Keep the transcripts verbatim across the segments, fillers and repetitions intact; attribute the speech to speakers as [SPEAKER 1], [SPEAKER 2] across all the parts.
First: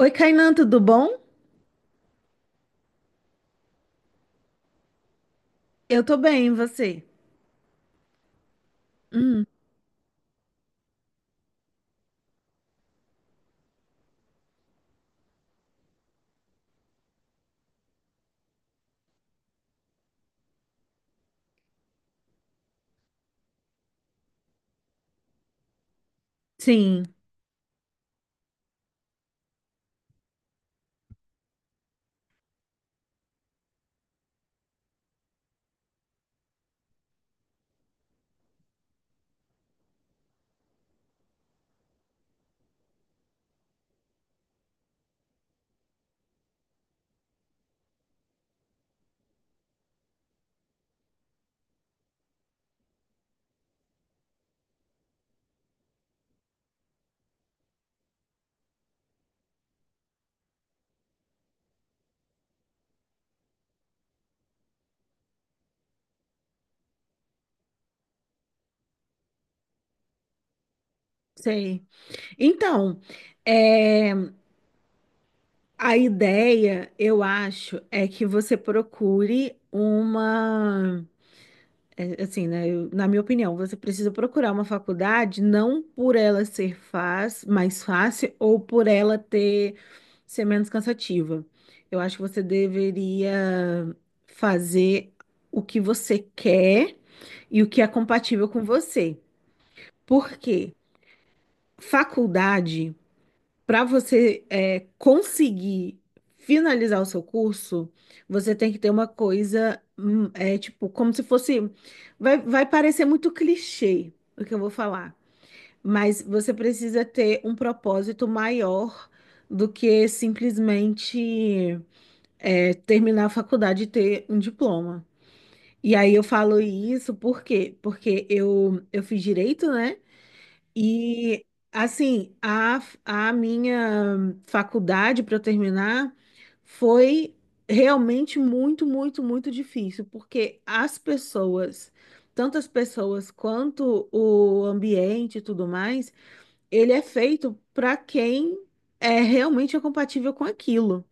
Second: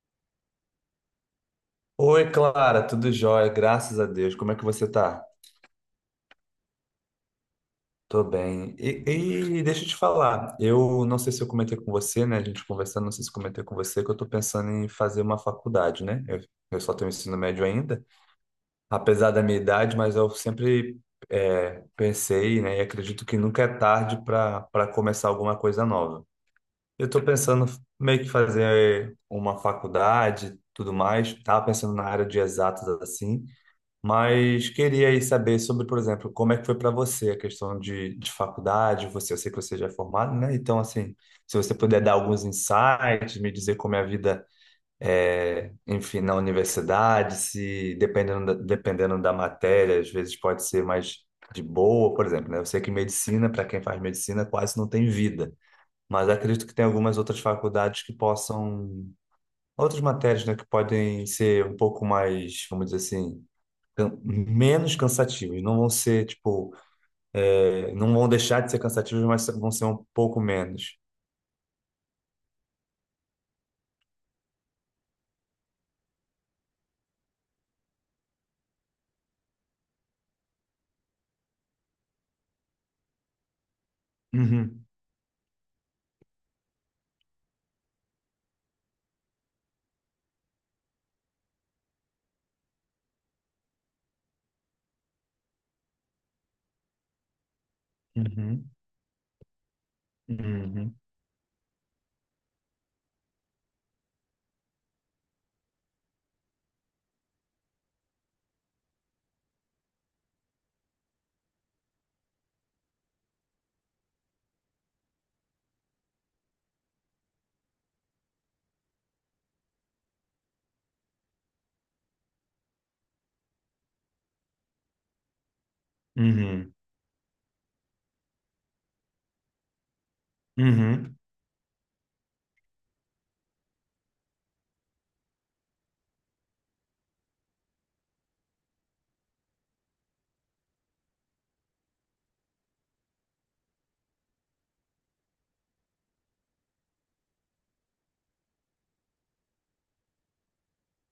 [SPEAKER 1] Oi, Kainan, tudo bom?
[SPEAKER 2] Oi, Clara, tudo jóia, graças a Deus. Como é que você tá?
[SPEAKER 1] Eu tô bem, e você?
[SPEAKER 2] Tô bem. E,
[SPEAKER 1] Hum,
[SPEAKER 2] e deixa eu te falar, eu não sei se eu comentei com você, né? A gente conversando, não sei se eu comentei com você, que eu tô pensando em fazer uma faculdade, né? Eu, eu só tenho ensino médio ainda, apesar da minha idade, mas eu sempre é, pensei, né? E acredito que nunca é tarde para para começar alguma coisa nova.
[SPEAKER 1] sim,
[SPEAKER 2] Eu tô pensando meio que fazer uma faculdade, tudo mais. Tava pensando na área de exatas assim. Mas queria aí saber sobre, por exemplo, como é que foi para você a questão de, de faculdade. Você, eu sei que você já é formado, né? Então, assim, se você puder dar alguns insights, me dizer como é a vida, é, enfim, na universidade, se dependendo da, dependendo da matéria, às vezes pode ser mais de boa, por exemplo, né? Eu sei que medicina, para quem faz medicina, quase não tem vida. Mas acredito que tem algumas outras faculdades que possam, outras matérias, né, que podem ser um pouco mais, vamos dizer assim can- menos cansativos. Não vão ser, tipo, é, não vão deixar de ser cansativos, mas vão ser um pouco menos.
[SPEAKER 1] sei. Então, é, a ideia, eu acho, é que você procure uma, é, assim, né, eu- na minha opinião, você precisa procurar uma
[SPEAKER 2] Uhum,
[SPEAKER 1] faculdade não por ela ser faz, mais fácil ou por ela ter ser menos cansativa. Eu acho que você deveria fazer o que você quer e o que é compatível com
[SPEAKER 2] uhum,
[SPEAKER 1] você. Por quê?
[SPEAKER 2] uhum,
[SPEAKER 1] Faculdade, para você é, conseguir finalizar o seu curso, você tem que ter uma coisa, hum, é, tipo, como se fosse. Vai, vai parecer muito clichê o que eu vou falar, mas você precisa ter um propósito maior do que simplesmente é, terminar a faculdade e ter um diploma. E aí eu falo
[SPEAKER 2] uhum,
[SPEAKER 1] isso por quê? Porque eu, eu fiz direito, né?
[SPEAKER 2] uhum,
[SPEAKER 1] E assim, a, a minha faculdade para eu terminar foi realmente muito, muito, muito difícil, porque as pessoas, tanto as pessoas quanto o ambiente e tudo mais, ele é feito para quem é realmente é compatível com aquilo.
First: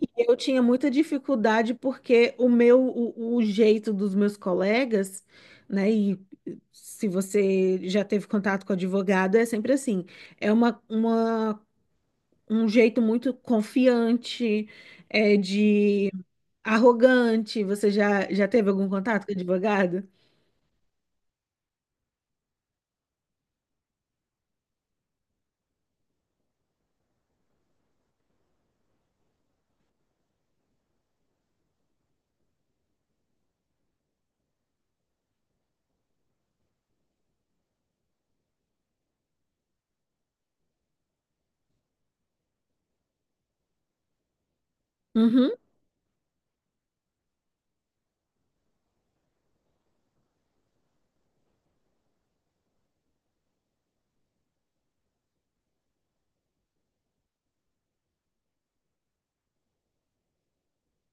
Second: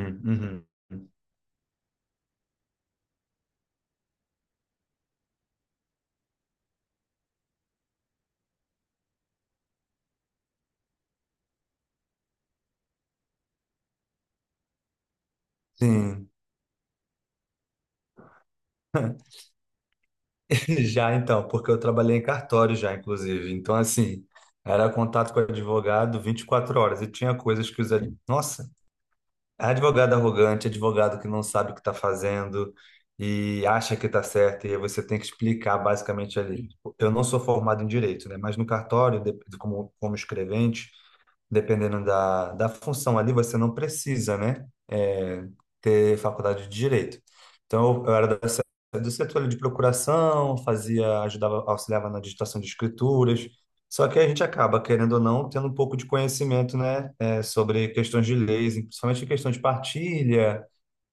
[SPEAKER 1] E eu tinha
[SPEAKER 2] uhum.
[SPEAKER 1] muita dificuldade porque o meu, o, o jeito dos meus colegas, né? E se você já teve contato com advogado, é sempre assim. É uma, uma, um jeito muito confiante, é de
[SPEAKER 2] Sim,
[SPEAKER 1] arrogante. Você já, já teve algum contato com advogado?
[SPEAKER 2] já então, porque eu trabalhei em cartório já, inclusive. Então, assim, era contato com o advogado vinte e quatro horas e tinha coisas que os... ad- Nossa, advogado arrogante, advogado que não sabe o que está fazendo e acha que está certo, e aí você tem que explicar basicamente ali. Tipo, eu não sou formado em direito, né? Mas no cartório, de- como, como escrevente, dependendo da, da função ali, você não precisa, né, é,
[SPEAKER 1] Uhum,
[SPEAKER 2] ter faculdade de direito. Então, eu era da se- do setor ali de procuração, fazia, ajudava, auxiliava na digitação de escrituras. Só que a gente acaba, querendo ou não, tendo um pouco de conhecimento, né, é, sobre questões de leis, principalmente questão de partilha,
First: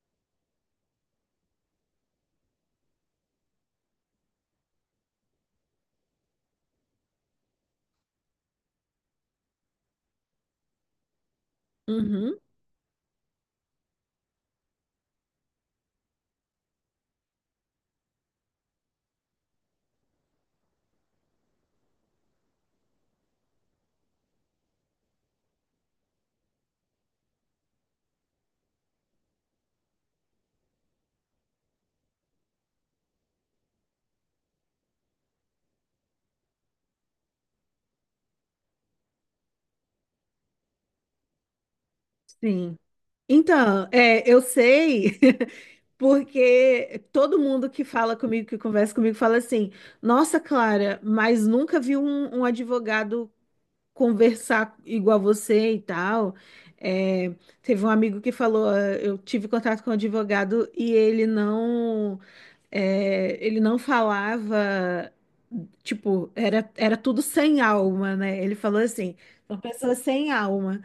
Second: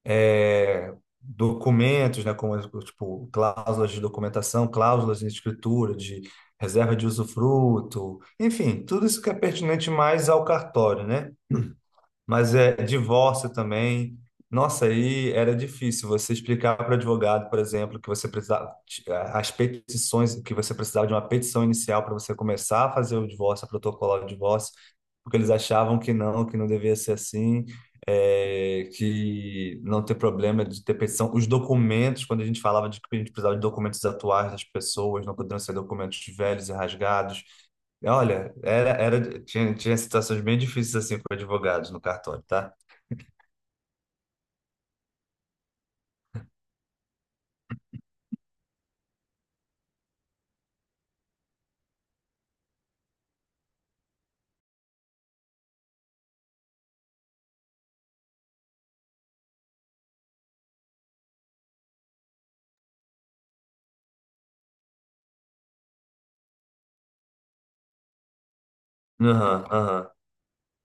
[SPEAKER 2] é, documentos, né, como, tipo, cláusulas de documentação, cláusulas de escritura, de reserva de usufruto, enfim, tudo isso que é pertinente mais ao cartório, né?
[SPEAKER 1] uhum,
[SPEAKER 2] Mas é divórcio também. Nossa, aí era difícil você explicar para o advogado, por exemplo, que você precisava as petições, que você precisava de uma petição inicial para você começar a fazer o divórcio, a protocolar o divórcio, porque eles achavam que não, que não devia ser assim, é, que não ter problema de ter petição. Os documentos, quando a gente falava de que a gente precisava de documentos atuais das pessoas, não poderiam ser documentos velhos e rasgados. Olha, era, era, tinha, tinha situações bem difíceis assim com advogados no cartório, tá?
[SPEAKER 1] sim. Então, é, eu sei, porque todo mundo que fala comigo, que conversa comigo, fala assim: Nossa, Clara, mas nunca vi um, um advogado conversar igual você e tal. É, teve um amigo que falou: "Ah, eu tive contato com um advogado e ele não, é, ele não falava. Tipo, era, era tudo sem alma, né? Ele falou assim, uma
[SPEAKER 2] Aham,
[SPEAKER 1] pessoa
[SPEAKER 2] aham.
[SPEAKER 1] sem alma.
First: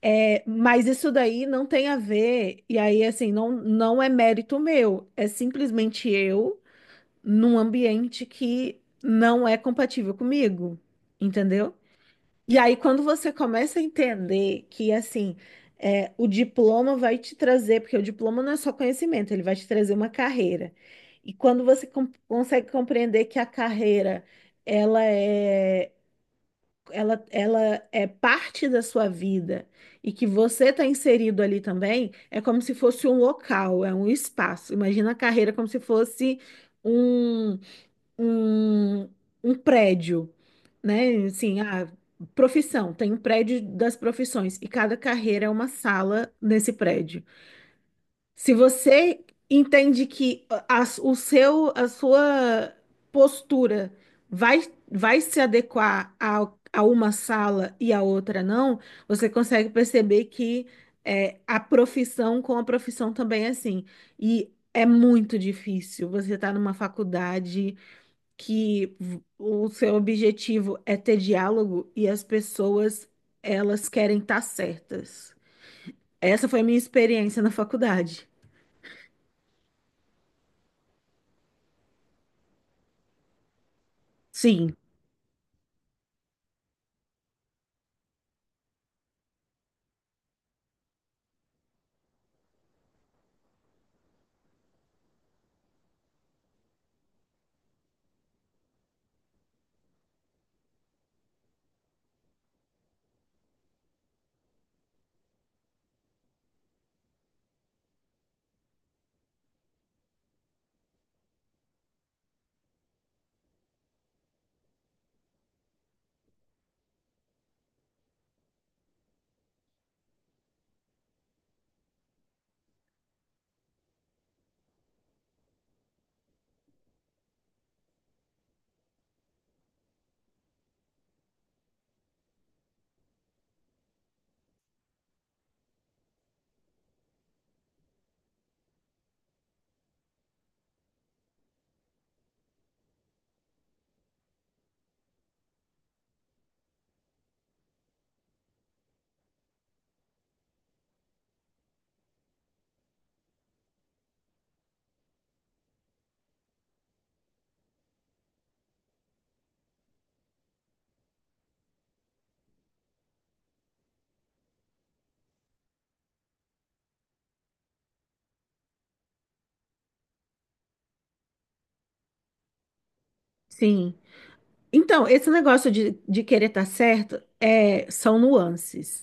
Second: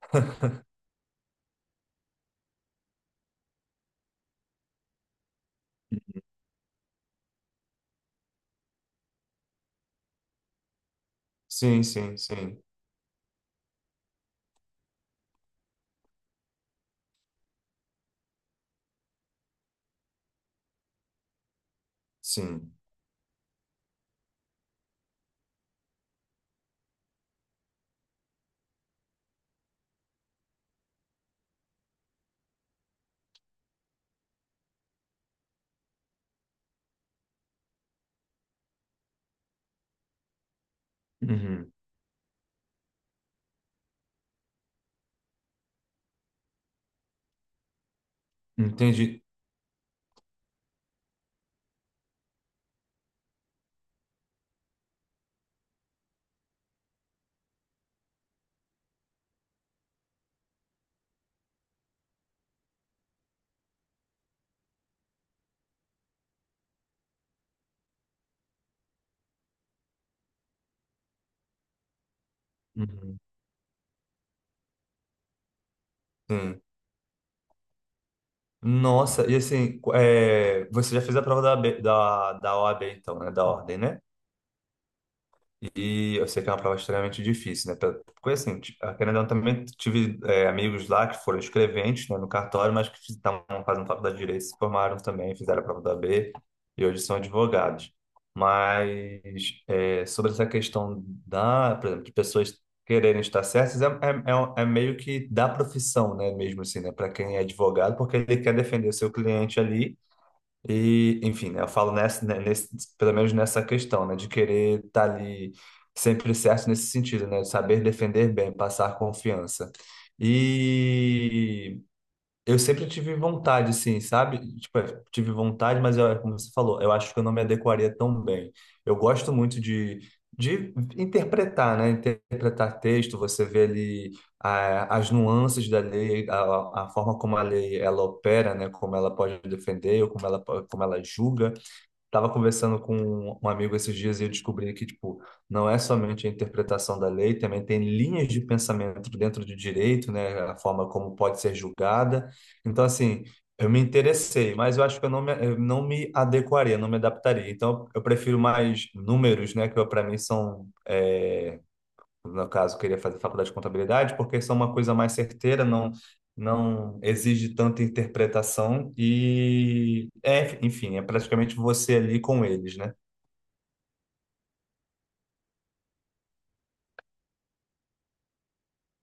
[SPEAKER 1] É, mas isso daí não tem a ver, e aí, assim, não, não é mérito meu, é simplesmente eu num ambiente que não é compatível comigo, entendeu?
[SPEAKER 2] Sim, sim,
[SPEAKER 1] E
[SPEAKER 2] sim,
[SPEAKER 1] aí, quando você começa a entender que, assim, é, o diploma vai te trazer, porque o diploma não é só conhecimento, ele vai te trazer uma carreira. E quando você com- consegue
[SPEAKER 2] sim.
[SPEAKER 1] compreender que a carreira, ela é ela, ela é parte da sua vida e que você está inserido ali também, é como se fosse um local, é um espaço. Imagina a carreira como se fosse um, um, um prédio, né? Assim,
[SPEAKER 2] Uhum.
[SPEAKER 1] a profissão, tem um prédio das profissões e cada carreira é uma sala nesse prédio. Se
[SPEAKER 2] Entendi.
[SPEAKER 1] você entende que a, o seu, a sua postura vai, vai se adequar a, a uma sala e a outra não, você consegue perceber que é, a profissão com a profissão também é assim. E é muito difícil. Você está numa faculdade que v- o seu objetivo é ter diálogo e as pessoas,
[SPEAKER 2] Uhum.
[SPEAKER 1] elas querem estar certas. Essa foi
[SPEAKER 2] Sim.
[SPEAKER 1] a minha experiência na faculdade.
[SPEAKER 2] Nossa, e assim, é, você já fez a prova da, O A B da, da O A B, então, né? Da ordem, né?
[SPEAKER 1] Sim.
[SPEAKER 2] E eu sei que é uma prova extremamente difícil, né? Pra- Porque assim, t- querendo ou não, também tive é, amigos lá que foram escreventes, né, no cartório, mas que estavam fazendo faculdade de Direito, se formaram também, fizeram a prova da O A B e hoje são advogados. Mas é, sobre essa questão da, por exemplo, de pessoas quererem estar certas, é, é, é um- é meio que da profissão, né? Mesmo assim, né? Para quem é advogado, porque ele quer defender o seu cliente ali e, enfim, né, eu falo nessa, né, nesse, pelo menos nessa questão, né, de querer estar ali sempre certo nesse sentido, né, de saber defender bem, passar confiança. E eu sempre tive vontade, assim, sabe? Tipo, é, tive vontade, mas eu- é como você falou, eu acho que eu não me adequaria tão bem. Eu gosto muito de, de interpretar, né? Interpretar texto, você vê ali, ah, as nuances da lei, a, a forma como a lei ela opera, né? Como ela pode defender, ou como ela, po- como ela julga. Tava conversando com um amigo esses dias e eu descobri que, tipo, não é somente a interpretação da lei, também tem linhas de pensamento dentro do direito, né? A forma como pode ser julgada. Então, assim, eu me interessei, mas eu acho que eu não me, eu não me adequaria, não me adaptaria. Então, eu prefiro mais números, né? Que para mim são, é, no caso, queria fazer faculdade de contabilidade, porque isso é uma coisa mais certeira, não, não exige tanta interpretação e, é, enfim, é praticamente você ali com eles, né?
[SPEAKER 1] Sim. Então, esse negócio de, de querer estar certo é, são nuances.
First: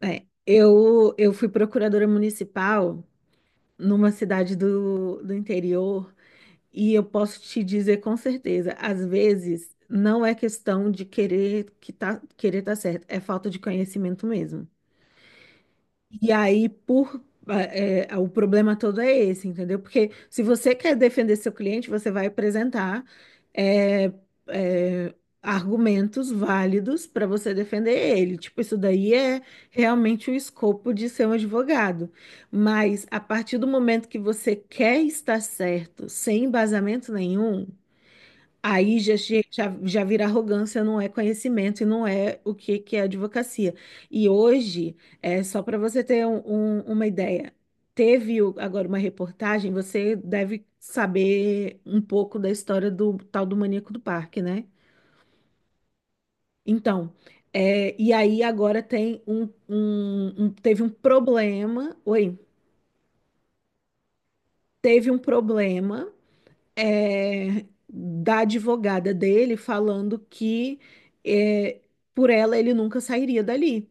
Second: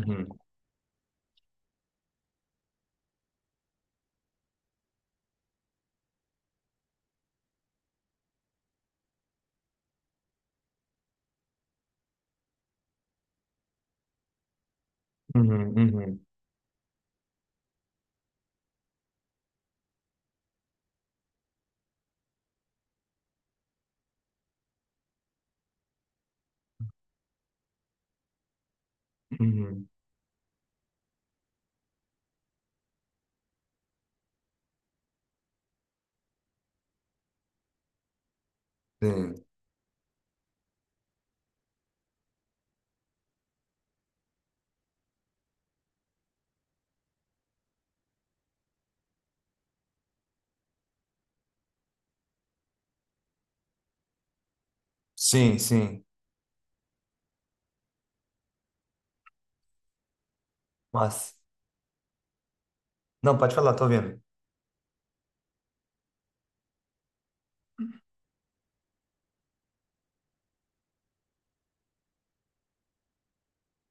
[SPEAKER 1] É, eu, eu fui procuradora municipal numa cidade do, do interior e eu posso te dizer com certeza, às vezes não é questão de querer que tá, querer estar certo, é falta de conhecimento mesmo.
[SPEAKER 2] uhum, uhum,
[SPEAKER 1] E aí, por é, é, o problema todo é esse, entendeu? Porque se você quer defender seu cliente, você vai apresentar é, é, argumentos válidos para você defender ele. Tipo, isso daí é
[SPEAKER 2] uhum.
[SPEAKER 1] realmente o escopo de ser um advogado. Mas a partir do momento que você quer estar certo, sem embasamento nenhum, aí já, che-
[SPEAKER 2] Sim,
[SPEAKER 1] já, já vira arrogância, não é conhecimento e não é o que, que é advocacia. E hoje, é só para você ter um- um- uma ideia, teve o- agora uma reportagem, você deve saber um pouco da história do tal do maníaco do parque, né?
[SPEAKER 2] sim, sim.
[SPEAKER 1] Então, é, e aí agora tem um, um- um- teve um
[SPEAKER 2] Nossa.
[SPEAKER 1] problema, oi,
[SPEAKER 2] Não, pode falar, tô ouvindo.
[SPEAKER 1] teve um problema é, da advogada dele falando que é, por ela ele nunca sairia dali.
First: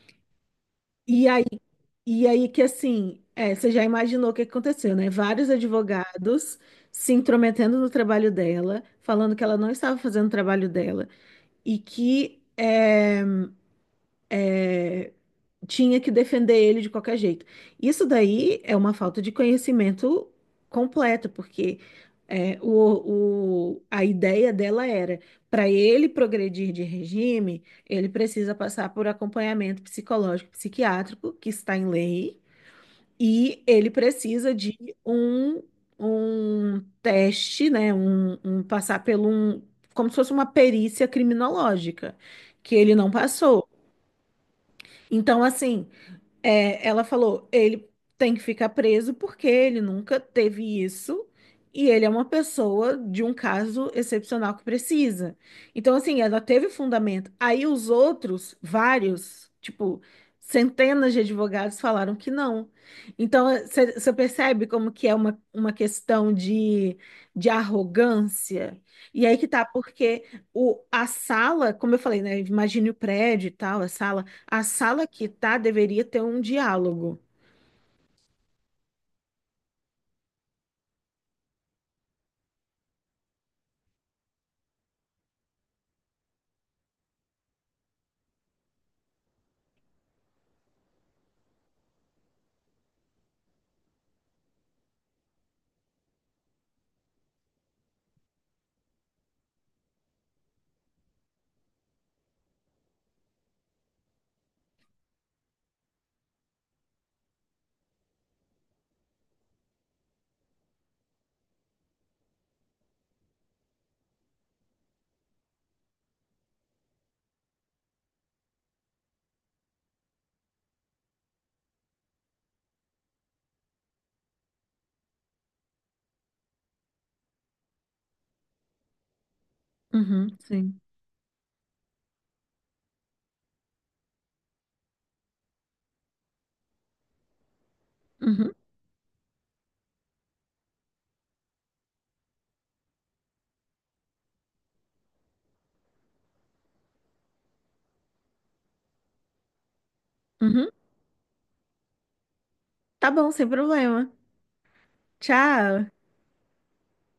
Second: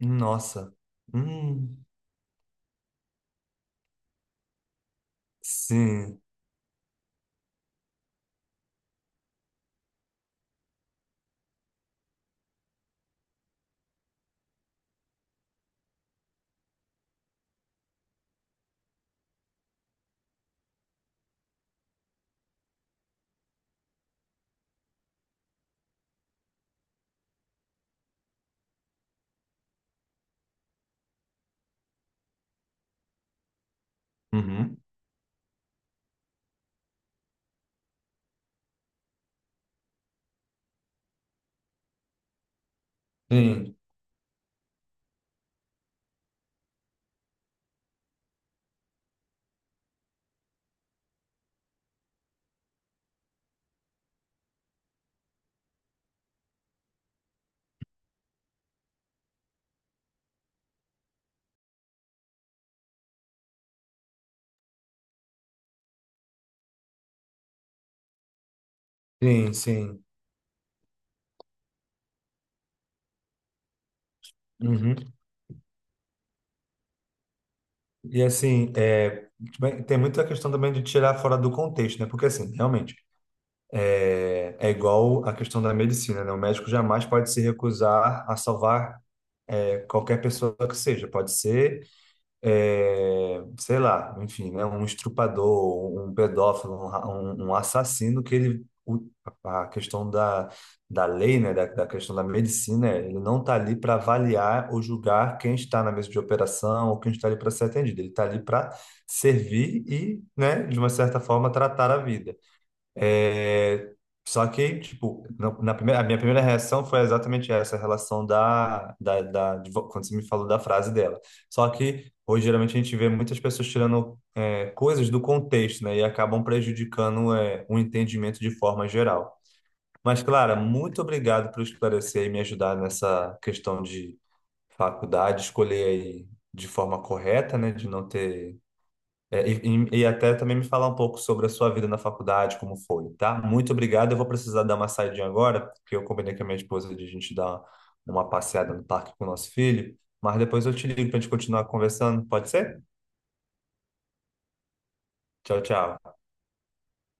[SPEAKER 2] Nossa.
[SPEAKER 1] E aí,
[SPEAKER 2] Hum,
[SPEAKER 1] e aí que assim, é, você já imaginou o que que aconteceu, né? Vários
[SPEAKER 2] sim.
[SPEAKER 1] advogados se intrometendo no trabalho dela, falando que ela não estava fazendo o trabalho dela e que eh, tinha que defender ele de qualquer jeito. Isso daí é uma falta de conhecimento completo, porque é, o, o- a ideia dela era, para ele progredir de regime, ele precisa passar por acompanhamento psicológico, psiquiátrico, que está em lei, e ele precisa de
[SPEAKER 2] Uhum.
[SPEAKER 1] um, um teste, né, um, um passar pelo um, como se fosse uma perícia criminológica, que ele não passou.
[SPEAKER 2] Sim,
[SPEAKER 1] Então, assim, é, ela falou, ele tem que ficar preso porque ele nunca teve isso e ele é uma pessoa de um caso excepcional que precisa. Então, assim, ela teve fundamento. Aí os outros, vários, tipo, centenas de advogados falaram que não. Então, você percebe como que é uma, uma questão de, de arrogância? E aí que
[SPEAKER 2] sim,
[SPEAKER 1] tá,
[SPEAKER 2] sim.
[SPEAKER 1] porque o, a sala, como eu falei, né? Imagine o prédio e tal, a sala a
[SPEAKER 2] Uhum.
[SPEAKER 1] sala que tá deveria ter um diálogo.
[SPEAKER 2] E assim, é, tem muita a questão também de tirar fora do contexto, né? Porque assim, realmente, é é igual a questão da medicina, né? O médico jamais pode se recusar a salvar é, qualquer pessoa que seja. Pode ser, é, sei lá, enfim, né? Um estrupador, um pedófilo, um, ra- um- um assassino que ele... o- a questão da, da lei, né? Da, da questão da medicina, ele não está ali para avaliar ou julgar quem está na mesa de operação ou quem está ali para ser atendido. Ele está ali para servir e, né? De uma certa forma, tratar a vida. É, só que, tipo, na, na primeira, a minha primeira reação foi exatamente essa, a relação da, da, da- de vo- quando você me falou da frase dela. Só que hoje, geralmente, a gente vê muitas pessoas tirando é, coisas do contexto, né? E acabam prejudicando é, o entendimento de forma geral. Mas,
[SPEAKER 1] Uhum,
[SPEAKER 2] Clara,
[SPEAKER 1] sim.
[SPEAKER 2] muito obrigado por esclarecer e me ajudar nessa questão de faculdade, escolher aí de forma correta, né? De não
[SPEAKER 1] Uhum,
[SPEAKER 2] ter é, e, e- e até também me falar um pouco sobre a sua vida na faculdade, como foi, tá? Muito obrigado. Eu vou precisar dar uma saidinha agora, porque eu combinei com a minha esposa de a gente dar uma passeada no parque com o nosso filho. Mas depois
[SPEAKER 1] uhum.
[SPEAKER 2] eu te ligo para a gente continuar conversando, pode ser?
[SPEAKER 1] Tá bom, sem problema.
[SPEAKER 2] Tchau,
[SPEAKER 1] Tchau.
[SPEAKER 2] tchau.